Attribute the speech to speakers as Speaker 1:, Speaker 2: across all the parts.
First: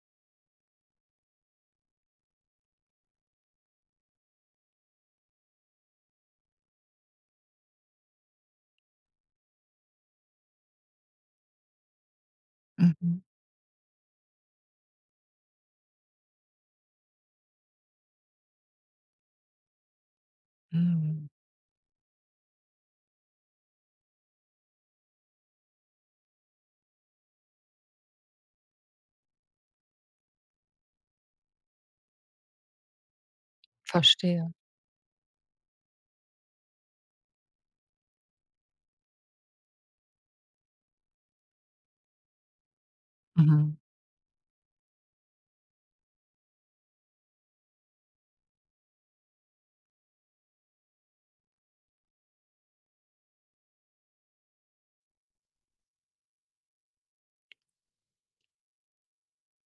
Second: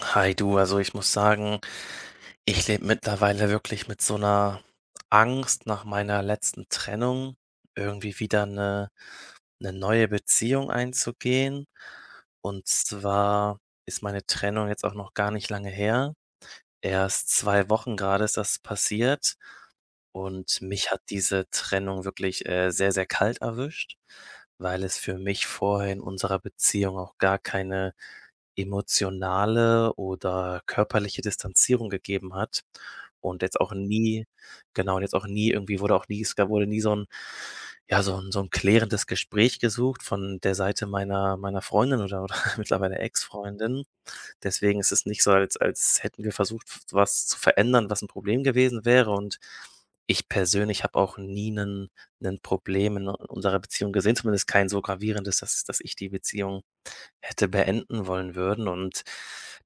Speaker 1: Hi du, also ich muss sagen, ich lebe mittlerweile wirklich mit so einer Angst nach meiner letzten Trennung, irgendwie wieder eine neue Beziehung einzugehen. Und
Speaker 2: Mhm,
Speaker 1: zwar ist meine Trennung jetzt auch noch gar nicht lange her. Erst zwei Wochen gerade ist das passiert. Und mich hat
Speaker 2: mhm.
Speaker 1: diese Trennung wirklich sehr, sehr kalt erwischt, weil es für mich vorher in unserer Beziehung auch gar keine emotionale oder körperliche Distanzierung gegeben hat und jetzt auch nie
Speaker 2: Verstehe.
Speaker 1: genau, und jetzt auch nie irgendwie wurde auch nie es gab wurde nie so ein ja, so ein klärendes Gespräch gesucht von der Seite meiner Freundin oder mittlerweile
Speaker 2: Mhm,
Speaker 1: Ex-Freundin. Deswegen ist es nicht so, als hätten wir versucht, was zu verändern, was ein Problem gewesen wäre. Und ich persönlich habe auch nie 'nen Problem in unserer Beziehung gesehen, zumindest kein so gravierendes, dass ich die Beziehung hätte beenden wollen würden. Und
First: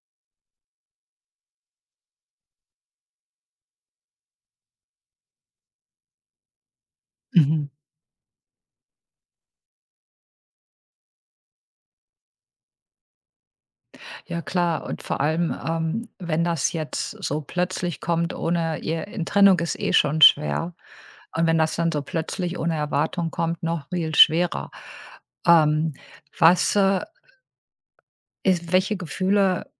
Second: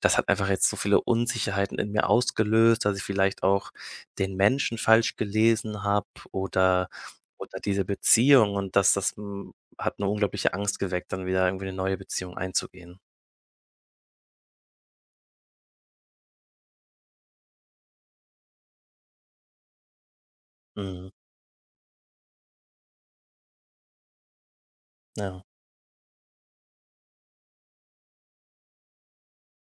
Speaker 1: das hat einfach jetzt so viele Unsicherheiten in mir ausgelöst, dass ich vielleicht auch den Menschen falsch gelesen habe oder
Speaker 2: mhm.
Speaker 1: diese Beziehung und das hat eine unglaubliche Angst geweckt, dann wieder irgendwie eine neue Beziehung einzugehen.
Speaker 2: Ja klar, und vor allem, wenn das jetzt so plötzlich kommt ohne ihr in Trennung ist eh schon schwer.
Speaker 1: Mhm.
Speaker 2: Und wenn das dann so plötzlich ohne Erwartung kommt, noch viel schwerer.
Speaker 1: Ja.
Speaker 2: Ähm, was, äh, Ist welche Gefühle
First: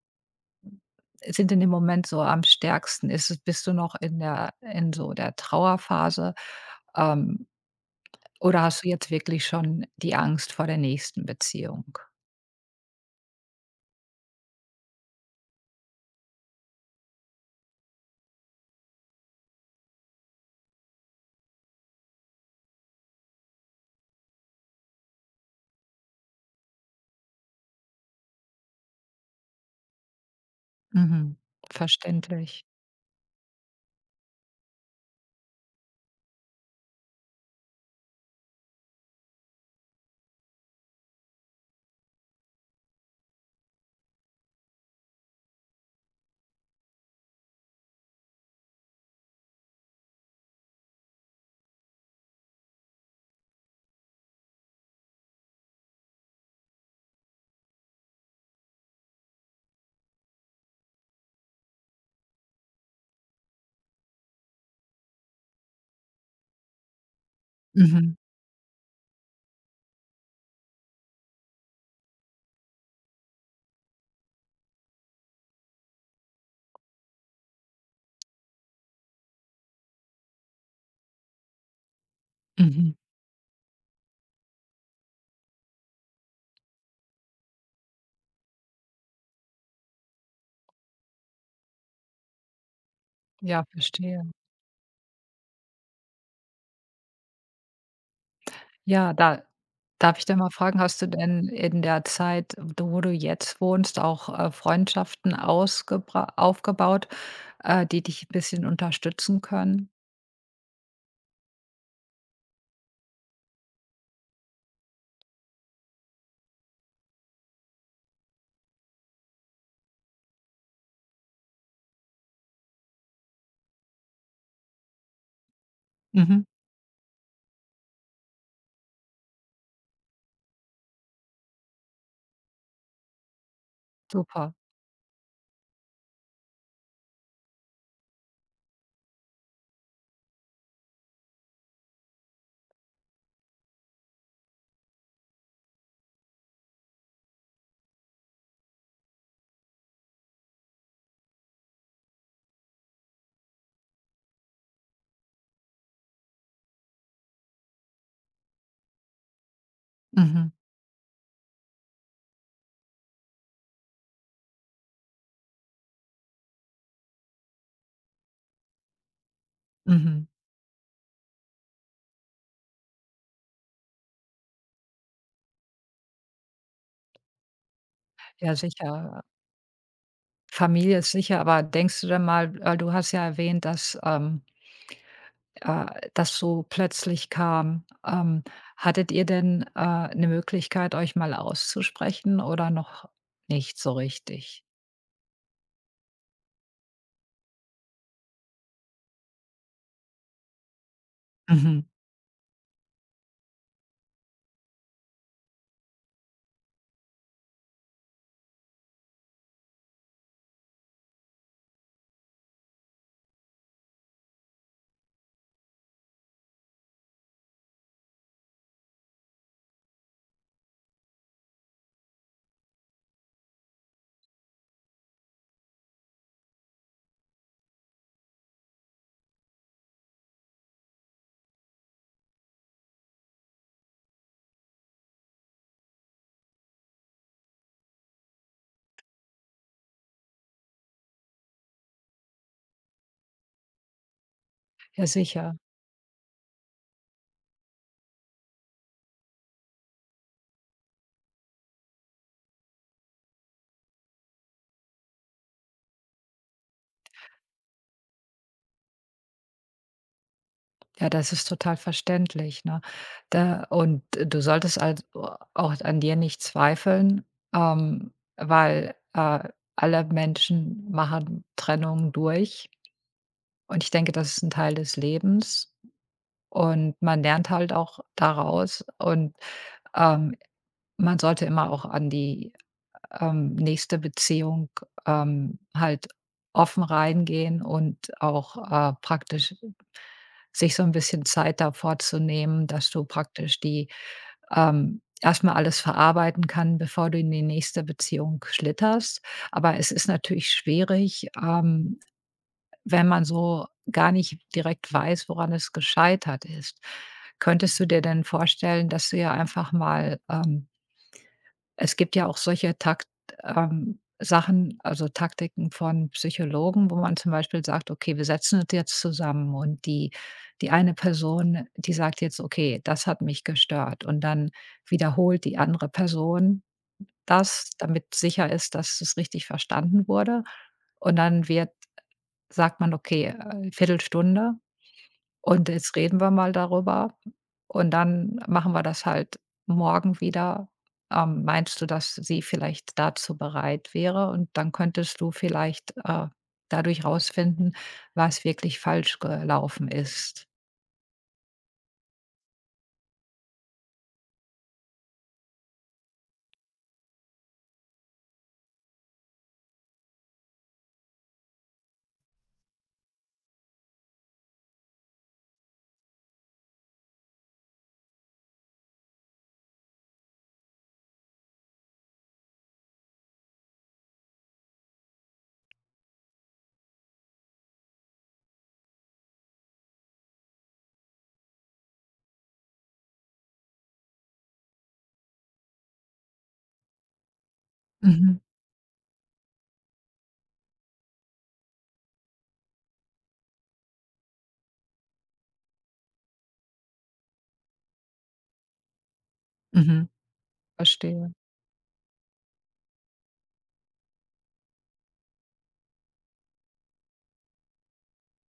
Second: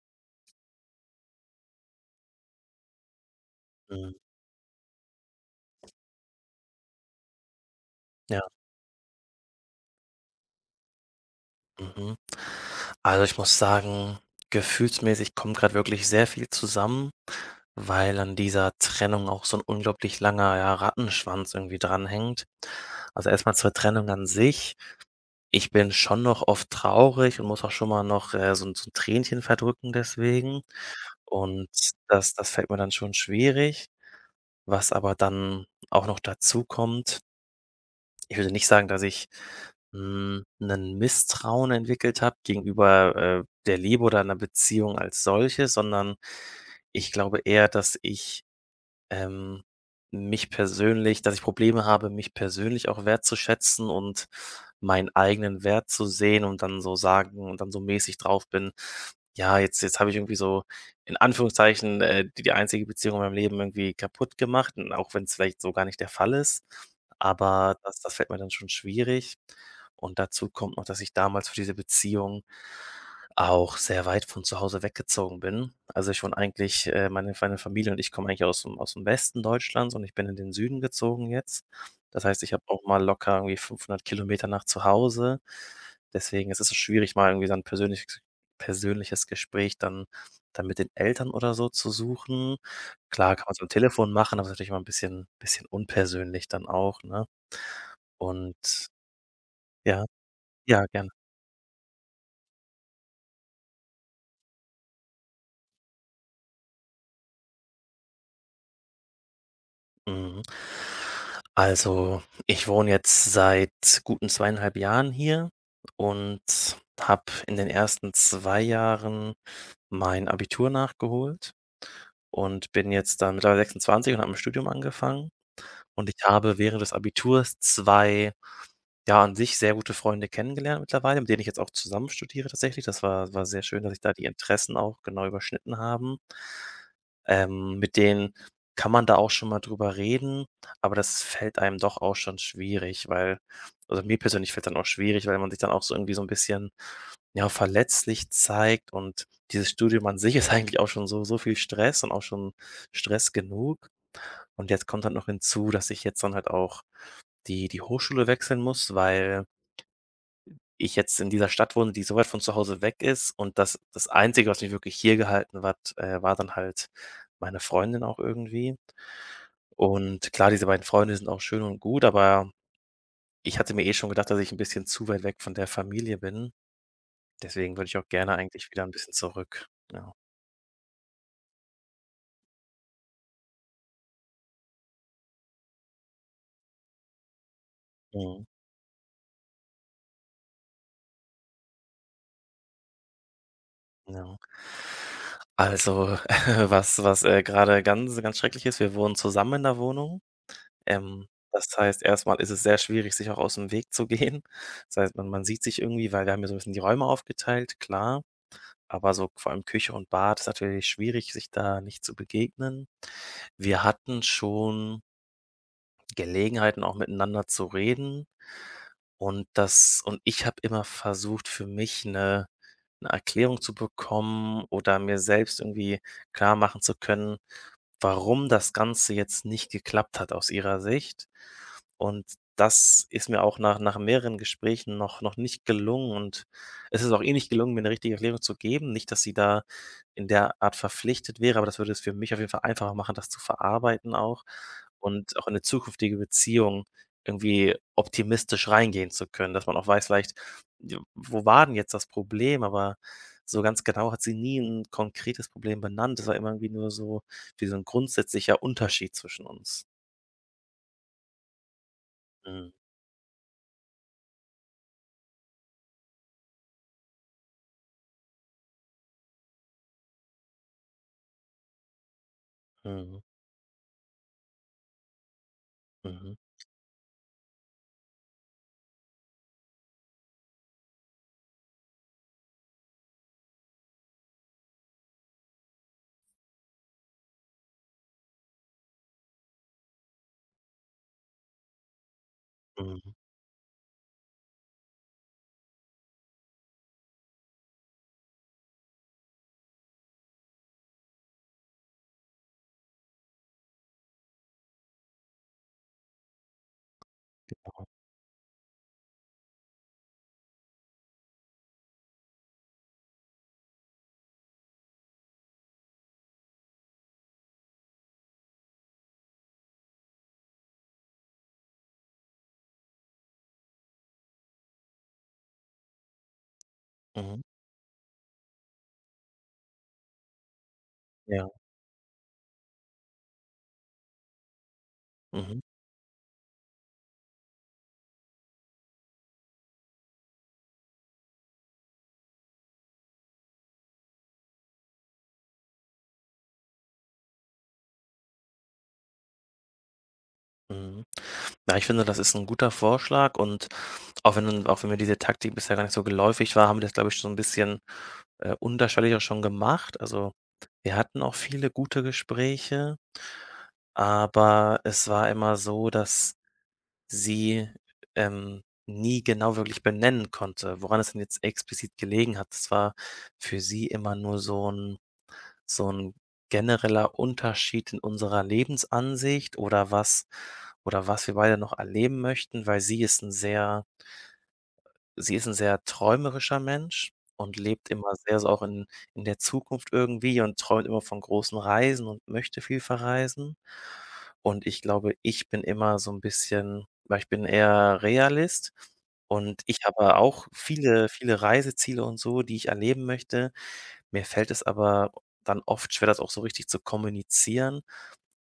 Speaker 2: sind in dem Moment so am stärksten? Ist es Bist du noch
Speaker 1: Mhm.
Speaker 2: in so der Trauerphase, ähm,
Speaker 1: Ja.
Speaker 2: oder hast du jetzt wirklich schon die Angst vor der nächsten Beziehung?
Speaker 1: Mhm. Also, ich muss sagen, gefühlsmäßig kommt gerade wirklich sehr viel zusammen, weil an dieser Trennung auch so ein unglaublich langer, ja, Rattenschwanz irgendwie dranhängt. Also, erstmal zur Trennung an sich. Ich bin schon noch oft traurig und muss auch schon mal noch, so ein so 'n Tränchen verdrücken deswegen.
Speaker 2: Mhm.
Speaker 1: Und das
Speaker 2: Verständlich.
Speaker 1: fällt mir dann schon schwierig. Was aber dann auch noch dazu kommt, ich würde nicht sagen, dass ich ein Misstrauen entwickelt habe gegenüber, der Liebe oder einer Beziehung als solches, sondern ich glaube eher, dass ich, ähm, mich persönlich, dass ich Probleme habe, mich persönlich auch wertzuschätzen und meinen eigenen Wert zu sehen und dann so sagen und dann so mäßig drauf bin: „Ja, jetzt habe ich irgendwie so in Anführungszeichen, die die einzige Beziehung in meinem Leben irgendwie kaputt gemacht“, und auch wenn es vielleicht so gar nicht der Fall ist. Aber das
Speaker 2: Mhm,
Speaker 1: fällt mir dann schon schwierig. Und dazu kommt noch, dass ich damals für diese Beziehung auch sehr weit von zu Hause weggezogen bin. Also, ich wohne eigentlich meine Familie und ich kommen eigentlich aus dem Westen Deutschlands und ich bin in den Süden gezogen jetzt. Das heißt, ich habe auch
Speaker 2: mhm.
Speaker 1: mal locker irgendwie 500 Kilometer nach zu Hause. Deswegen ist es so schwierig, mal irgendwie so ein persönliches Gespräch dann mit den Eltern oder so zu suchen. Klar, kann man's
Speaker 2: Ja,
Speaker 1: am Telefon
Speaker 2: verstehe.
Speaker 1: machen, aber es ist natürlich mal ein bisschen unpersönlich dann auch, ne? Und
Speaker 2: Ja, da
Speaker 1: ja,
Speaker 2: darf ich denn mal fragen,
Speaker 1: ja,
Speaker 2: hast du
Speaker 1: gerne.
Speaker 2: denn in der Zeit, wo du jetzt wohnst, auch, Freundschaften ausgebra aufgebaut, die dich ein bisschen unterstützen können?
Speaker 1: Mhm. Also, ich wohne jetzt seit guten 2,5 Jahren hier und habe in den ersten 2 Jahren mein Abitur nachgeholt und bin jetzt dann mittlerweile 26 und habe mein Studium angefangen. Und ich
Speaker 2: Mhm,
Speaker 1: habe während des Abiturs 2, ja, an sich sehr gute Freunde kennengelernt mittlerweile, mit denen ich jetzt auch zusammen studiere tatsächlich. Das war sehr schön, dass sich da die
Speaker 2: super.
Speaker 1: Interessen auch genau überschnitten haben. Mit denen kann man da auch schon mal drüber reden, aber das fällt einem doch auch schon schwierig, weil, also, mir persönlich fällt dann auch schwierig, weil man sich dann auch so irgendwie so ein bisschen, ja, verletzlich zeigt und dieses Studium an sich ist eigentlich auch schon so viel Stress und auch schon Stress genug. Und jetzt kommt halt noch hinzu, dass ich jetzt dann halt auch die Hochschule wechseln muss, weil
Speaker 2: Mhm,
Speaker 1: ich jetzt in dieser Stadt wohne, die so weit von zu Hause weg ist und das Einzige, was mich wirklich hier gehalten hat, war dann halt meine Freundin auch irgendwie.
Speaker 2: mhm.
Speaker 1: Und klar, diese beiden Freunde sind auch schön und gut, aber ich hatte mir eh schon gedacht, dass ich ein bisschen zu weit weg von der Familie bin. Deswegen würde ich auch gerne
Speaker 2: Ja,
Speaker 1: eigentlich wieder ein bisschen
Speaker 2: sicher.
Speaker 1: zurück. Ja.
Speaker 2: Familie ist sicher, aber denkst du denn mal, du hast ja erwähnt, dass, das so plötzlich kam.
Speaker 1: Mhm.
Speaker 2: Hattet ihr denn, 'ne Möglichkeit, euch mal auszusprechen oder noch nicht so
Speaker 1: Ja.
Speaker 2: richtig?
Speaker 1: Also, was grade ganz ganz schrecklich ist, wir wohnen zusammen in der Wohnung. Das
Speaker 2: Mhm.
Speaker 1: heißt, erstmal ist es sehr schwierig, sich auch aus dem Weg zu gehen. Das heißt, man sieht sich irgendwie, weil wir haben ja so ein bisschen die Räume aufgeteilt, klar, aber so vor allem Küche und Bad ist natürlich schwierig, sich da nicht zu begegnen. Wir hatten schon Gelegenheiten, auch miteinander zu reden und das und ich habe immer versucht, für mich eine 'ne Erklärung zu bekommen oder mir selbst irgendwie klar machen zu können, warum das Ganze jetzt nicht geklappt hat aus ihrer Sicht. Und das ist mir auch nach mehreren Gesprächen noch nicht gelungen und es ist auch ihr nicht gelungen, mir eine richtige Erklärung zu geben. Nicht, dass sie da in der Art verpflichtet wäre, aber das würde es für mich auf jeden Fall einfacher machen, das zu verarbeiten auch
Speaker 2: Ja,
Speaker 1: und auch in
Speaker 2: sicher.
Speaker 1: eine zukünftige Beziehung irgendwie optimistisch reingehen zu können, dass man auch weiß vielleicht, ja, wo war denn jetzt das Problem? Aber so ganz genau hat sie nie ein konkretes Problem benannt. Es war immer irgendwie nur so, wie so 'n grundsätzlicher Unterschied zwischen uns.
Speaker 2: Ja, das ist total verständlich,
Speaker 1: Mhm.
Speaker 2: ne? Da und du solltest also auch an dir nicht zweifeln, weil, alle Menschen machen Trennungen durch
Speaker 1: Mhm.
Speaker 2: und ich denke, das ist ein Teil des Lebens
Speaker 1: Mhm.
Speaker 2: und man lernt halt auch daraus ähm Man sollte immer auch an die, nächste Beziehung, halt offen reingehen und auch, praktisch sich so ein bisschen Zeit davor zu nehmen, dass du
Speaker 1: Mhm.
Speaker 2: praktisch die, erst alles verarbeiten kann, bevor du in die nächste Beziehung schlitterst. Aber es ist natürlich schwierig, wenn man so gar nicht direkt weiß, woran es gescheitert ist. Könntest du dir denn vorstellen, dass du ja einfach mal, es gibt ja auch solche Takt Sachen, also Taktiken von Psychologen, wo man zum Beispiel sagt: „Okay, wir setzen uns jetzt zusammen und die eine Person, die sagt jetzt: ‚Okay, das hat mich gestört.'" Und dann wiederholt die andere Person
Speaker 1: Mhm.
Speaker 2: das, damit sicher ist, dass es richtig verstanden wurde. Und dann
Speaker 1: Ja.
Speaker 2: wird sagt man: „Okay, Viertelstunde"
Speaker 1: Mhm.
Speaker 2: und jetzt reden wir mal darüber und dann machen wir das halt morgen wieder. Meinst du, dass sie vielleicht dazu bereit wäre? Und dann könntest du vielleicht, dadurch rausfinden, was wirklich falsch gelaufen ist.
Speaker 1: Mhm. Ja, ich finde, das ist 'n guter Vorschlag und auch wenn mir diese Taktik bisher gar nicht so geläufig war, haben wir das, glaube ich, so 'n bisschen, unterschwellig auch schon gemacht. Also, wir hatten auch viele gute Gespräche, aber es war immer so, dass sie, nie genau wirklich benennen konnte, woran es denn jetzt explizit gelegen hat. Das war für sie immer nur so 'n so ein genereller Unterschied in unserer Lebensansicht oder was wir beide noch erleben möchten, weil sie ist ein sehr träumerischer Mensch und lebt immer
Speaker 2: Mhm,
Speaker 1: sehr so auch in der Zukunft irgendwie und träumt immer von großen Reisen und möchte viel verreisen. Und ich glaube, ich bin immer so 'n bisschen, weil ich bin eher Realist und ich
Speaker 2: mhm.
Speaker 1: habe auch viele,
Speaker 2: Verstehe.
Speaker 1: viele Reiseziele und so, die ich erleben möchte. Mir fällt es aber dann oft schwer, das auch so richtig zu kommunizieren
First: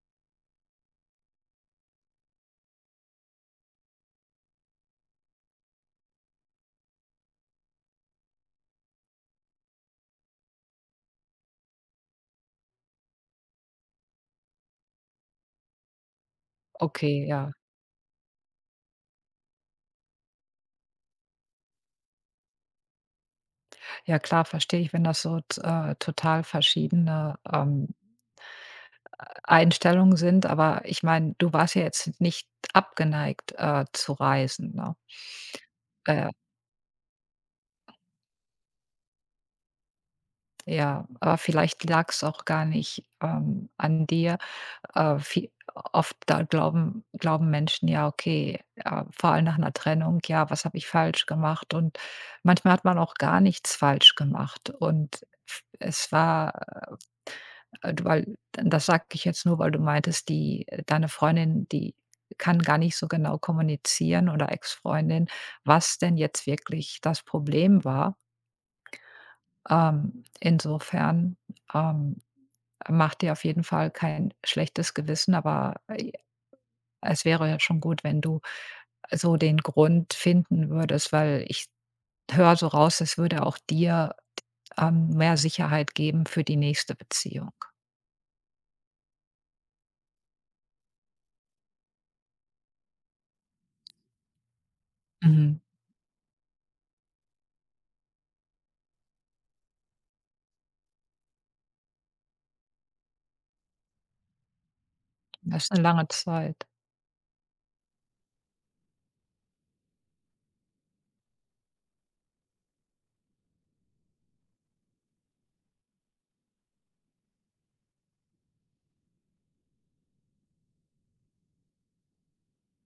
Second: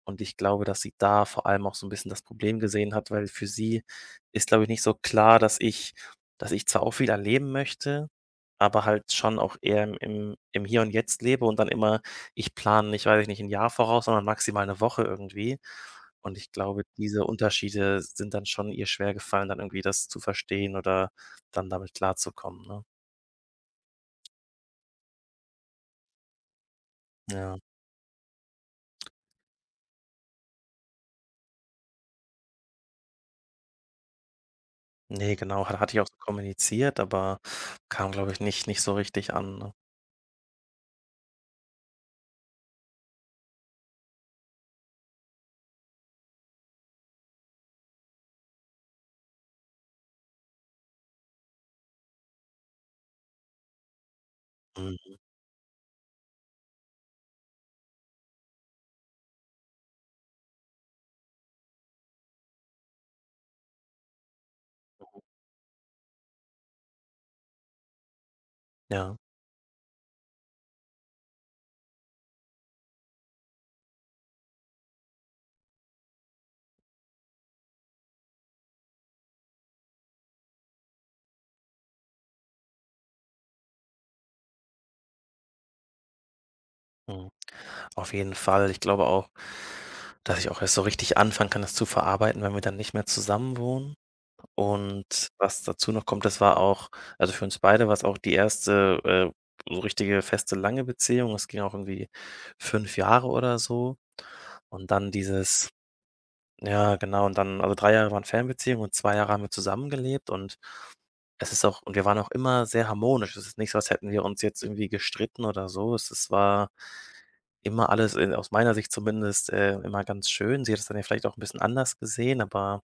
Speaker 1: und ich glaube, dass sie da vor allem auch so ein bisschen das Problem gesehen hat, weil für sie ist, glaube ich, nicht so klar, dass ich zwar auch viel erleben möchte, aber halt schon auch eher im Hier und Jetzt lebe und dann immer ich plane nicht, weiß ich nicht, ein Jahr voraus, sondern maximal eine Woche irgendwie. Und ich glaube, diese
Speaker 2: Okay, ja.
Speaker 1: Unterschiede sind dann schon ihr schwer gefallen, dann irgendwie das zu verstehen oder dann damit klarzukommen, ne?
Speaker 2: Ja klar, verstehe ich, wenn das so t total verschiedene,
Speaker 1: Ja.
Speaker 2: Einstellungen sind, aber ich meine, du warst ja jetzt nicht abgeneigt, zu reisen, ne?
Speaker 1: Ne, genau, hatte ich auch so
Speaker 2: Äh
Speaker 1: kommuniziert, aber kam, glaube ich, nicht so richtig an, ne?
Speaker 2: Ja, aber vielleicht lag es auch gar nicht, an dir. Vie Oft da glauben Menschen ja, okay, vor allem nach einer Trennung: „Ja, was habe ich falsch gemacht?" Und manchmal hat man auch gar nichts falsch gemacht.
Speaker 1: Mhm,
Speaker 2: Und f es war, du- weil das sage ich jetzt nur, weil du meintest, die deine Freundin, die kann gar nicht so genau kommunizieren oder Ex-Freundin, was denn jetzt wirklich das Problem war.
Speaker 1: ja,
Speaker 2: Insofern, ähm mach dir auf jeden Fall kein schlechtes Gewissen, aber, es wäre ja schon gut, wenn du so den Grund finden würdest, weil ich höre so raus, es würde auch dir, mehr Sicherheit geben für die nächste
Speaker 1: mhm.
Speaker 2: Beziehung.
Speaker 1: Auf jeden Fall. Ich glaube auch, dass ich auch erst so richtig anfangen kann, das zu verarbeiten, wenn wir dann nicht mehr zusammen wohnen. Und
Speaker 2: Mhm.
Speaker 1: was dazu noch kommt, das war auch, also, für uns beide war's auch die erste so richtige feste, lange Beziehung. Es ging auch irgendwie 5 Jahre oder so. Und dann
Speaker 2: Das
Speaker 1: dieses,
Speaker 2: ist eine lange Zeit.
Speaker 1: ja, genau. Und dann also 3 Jahre waren Fernbeziehung und 2 Jahre haben wir zusammengelebt und es ist auch und wir waren auch immer sehr harmonisch. Es ist nicht so, als hätten wir uns jetzt irgendwie gestritten oder so. Es war immer alles in aus meiner Sicht zumindest, immer ganz schön. Sie hat es dann ja vielleicht auch ein bisschen anders gesehen, aber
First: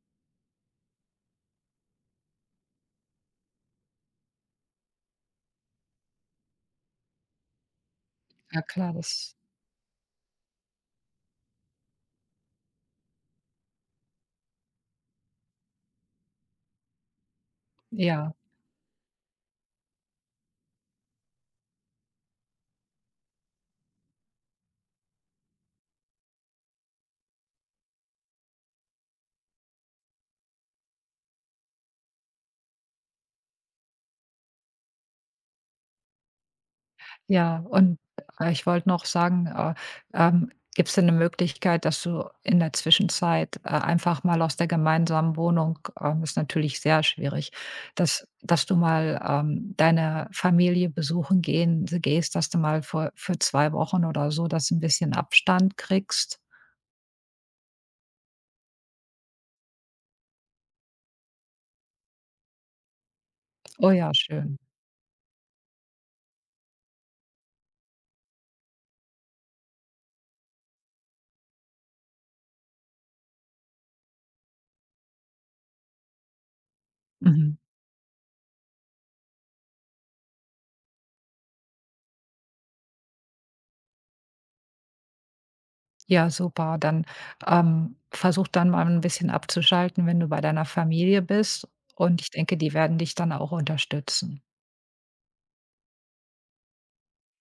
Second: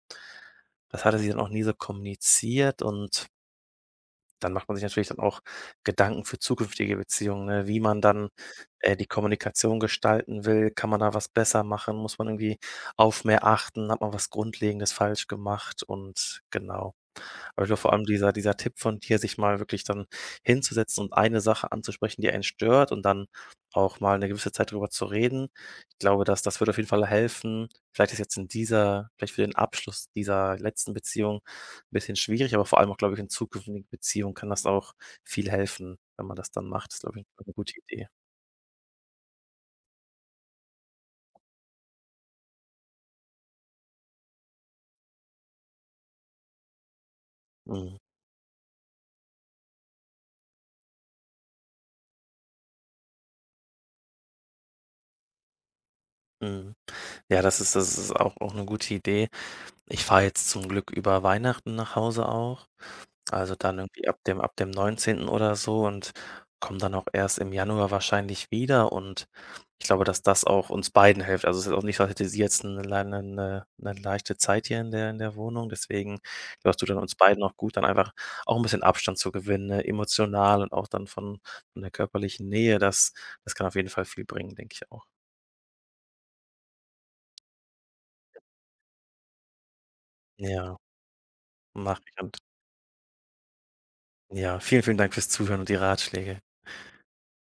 Speaker 1: das hatte sie dann auch nie so kommuniziert und dann macht man sich natürlich dann auch Gedanken für zukünftige Beziehungen, ne? Wie man dann,
Speaker 2: Ja klar,
Speaker 1: die
Speaker 2: das
Speaker 1: Kommunikation gestalten will. Kann man da was besser machen? Muss man irgendwie auf mehr achten? Hat man was Grundlegendes falsch gemacht? Und genau. Aber vor allem dieser
Speaker 2: ja.
Speaker 1: dieser Tipp von dir, sich mal wirklich dann hinzusetzen und eine Sache anzusprechen, die einen stört und dann auch mal eine gewisse Zeit darüber zu reden. Ich glaube, dass das würde auf jeden Fall helfen. Vielleicht ist jetzt in dieser, vielleicht für den Abschluss dieser letzten Beziehung 'n bisschen schwierig, aber vor allem auch, glaube ich, in zukünftigen Beziehungen kann das auch viel helfen, wenn man das dann macht. Das ist, glaube ich, 'ne
Speaker 2: Ja,
Speaker 1: gute
Speaker 2: und,
Speaker 1: Idee.
Speaker 2: ich wollte noch sagen, gibt's denn 'ne Möglichkeit, dass du in der Zwischenzeit, einfach mal aus der gemeinsamen Wohnung ist natürlich sehr schwierig,
Speaker 1: Mhm,
Speaker 2: dass du mal, deine Familie besuchen gehen gehst, dass du mal für 2 Wochen oder so, dass ein bisschen Abstand kriegst?
Speaker 1: mhm. Ja, das ist auch auch eine gute Idee. Ich fahre jetzt zum Glück über Weihnachten nach Hause auch. Also dann
Speaker 2: Oh
Speaker 1: irgendwie
Speaker 2: ja,
Speaker 1: ab
Speaker 2: schön.
Speaker 1: dem 19. oder so und komme dann auch erst im Januar wahrscheinlich wieder und ich glaube, dass das auch uns beiden hilft. Also, es ist auch nicht so, als hätte sie jetzt eine lei 'ne leichte Zeit hier in der Wohnung. Deswegen, das tut dann uns beiden auch
Speaker 2: Mhm.
Speaker 1: gut, dann einfach auch ein bisschen Abstand zu gewinnen, ne, emotional und auch dann von der körperlichen Nähe. Das kann auf jeden Fall viel bringen, denke ich auch.
Speaker 2: Ja, super. Dann, versuch dann mal ein bisschen abzuschalten, wenn du bei deiner
Speaker 1: Ja,
Speaker 2: Familie bist
Speaker 1: mache ich
Speaker 2: und ich
Speaker 1: und
Speaker 2: denke, die werden dich dann auch unterstützen.
Speaker 1: ja, vielen, vielen Dank fürs Zuhören und die Ratschläge.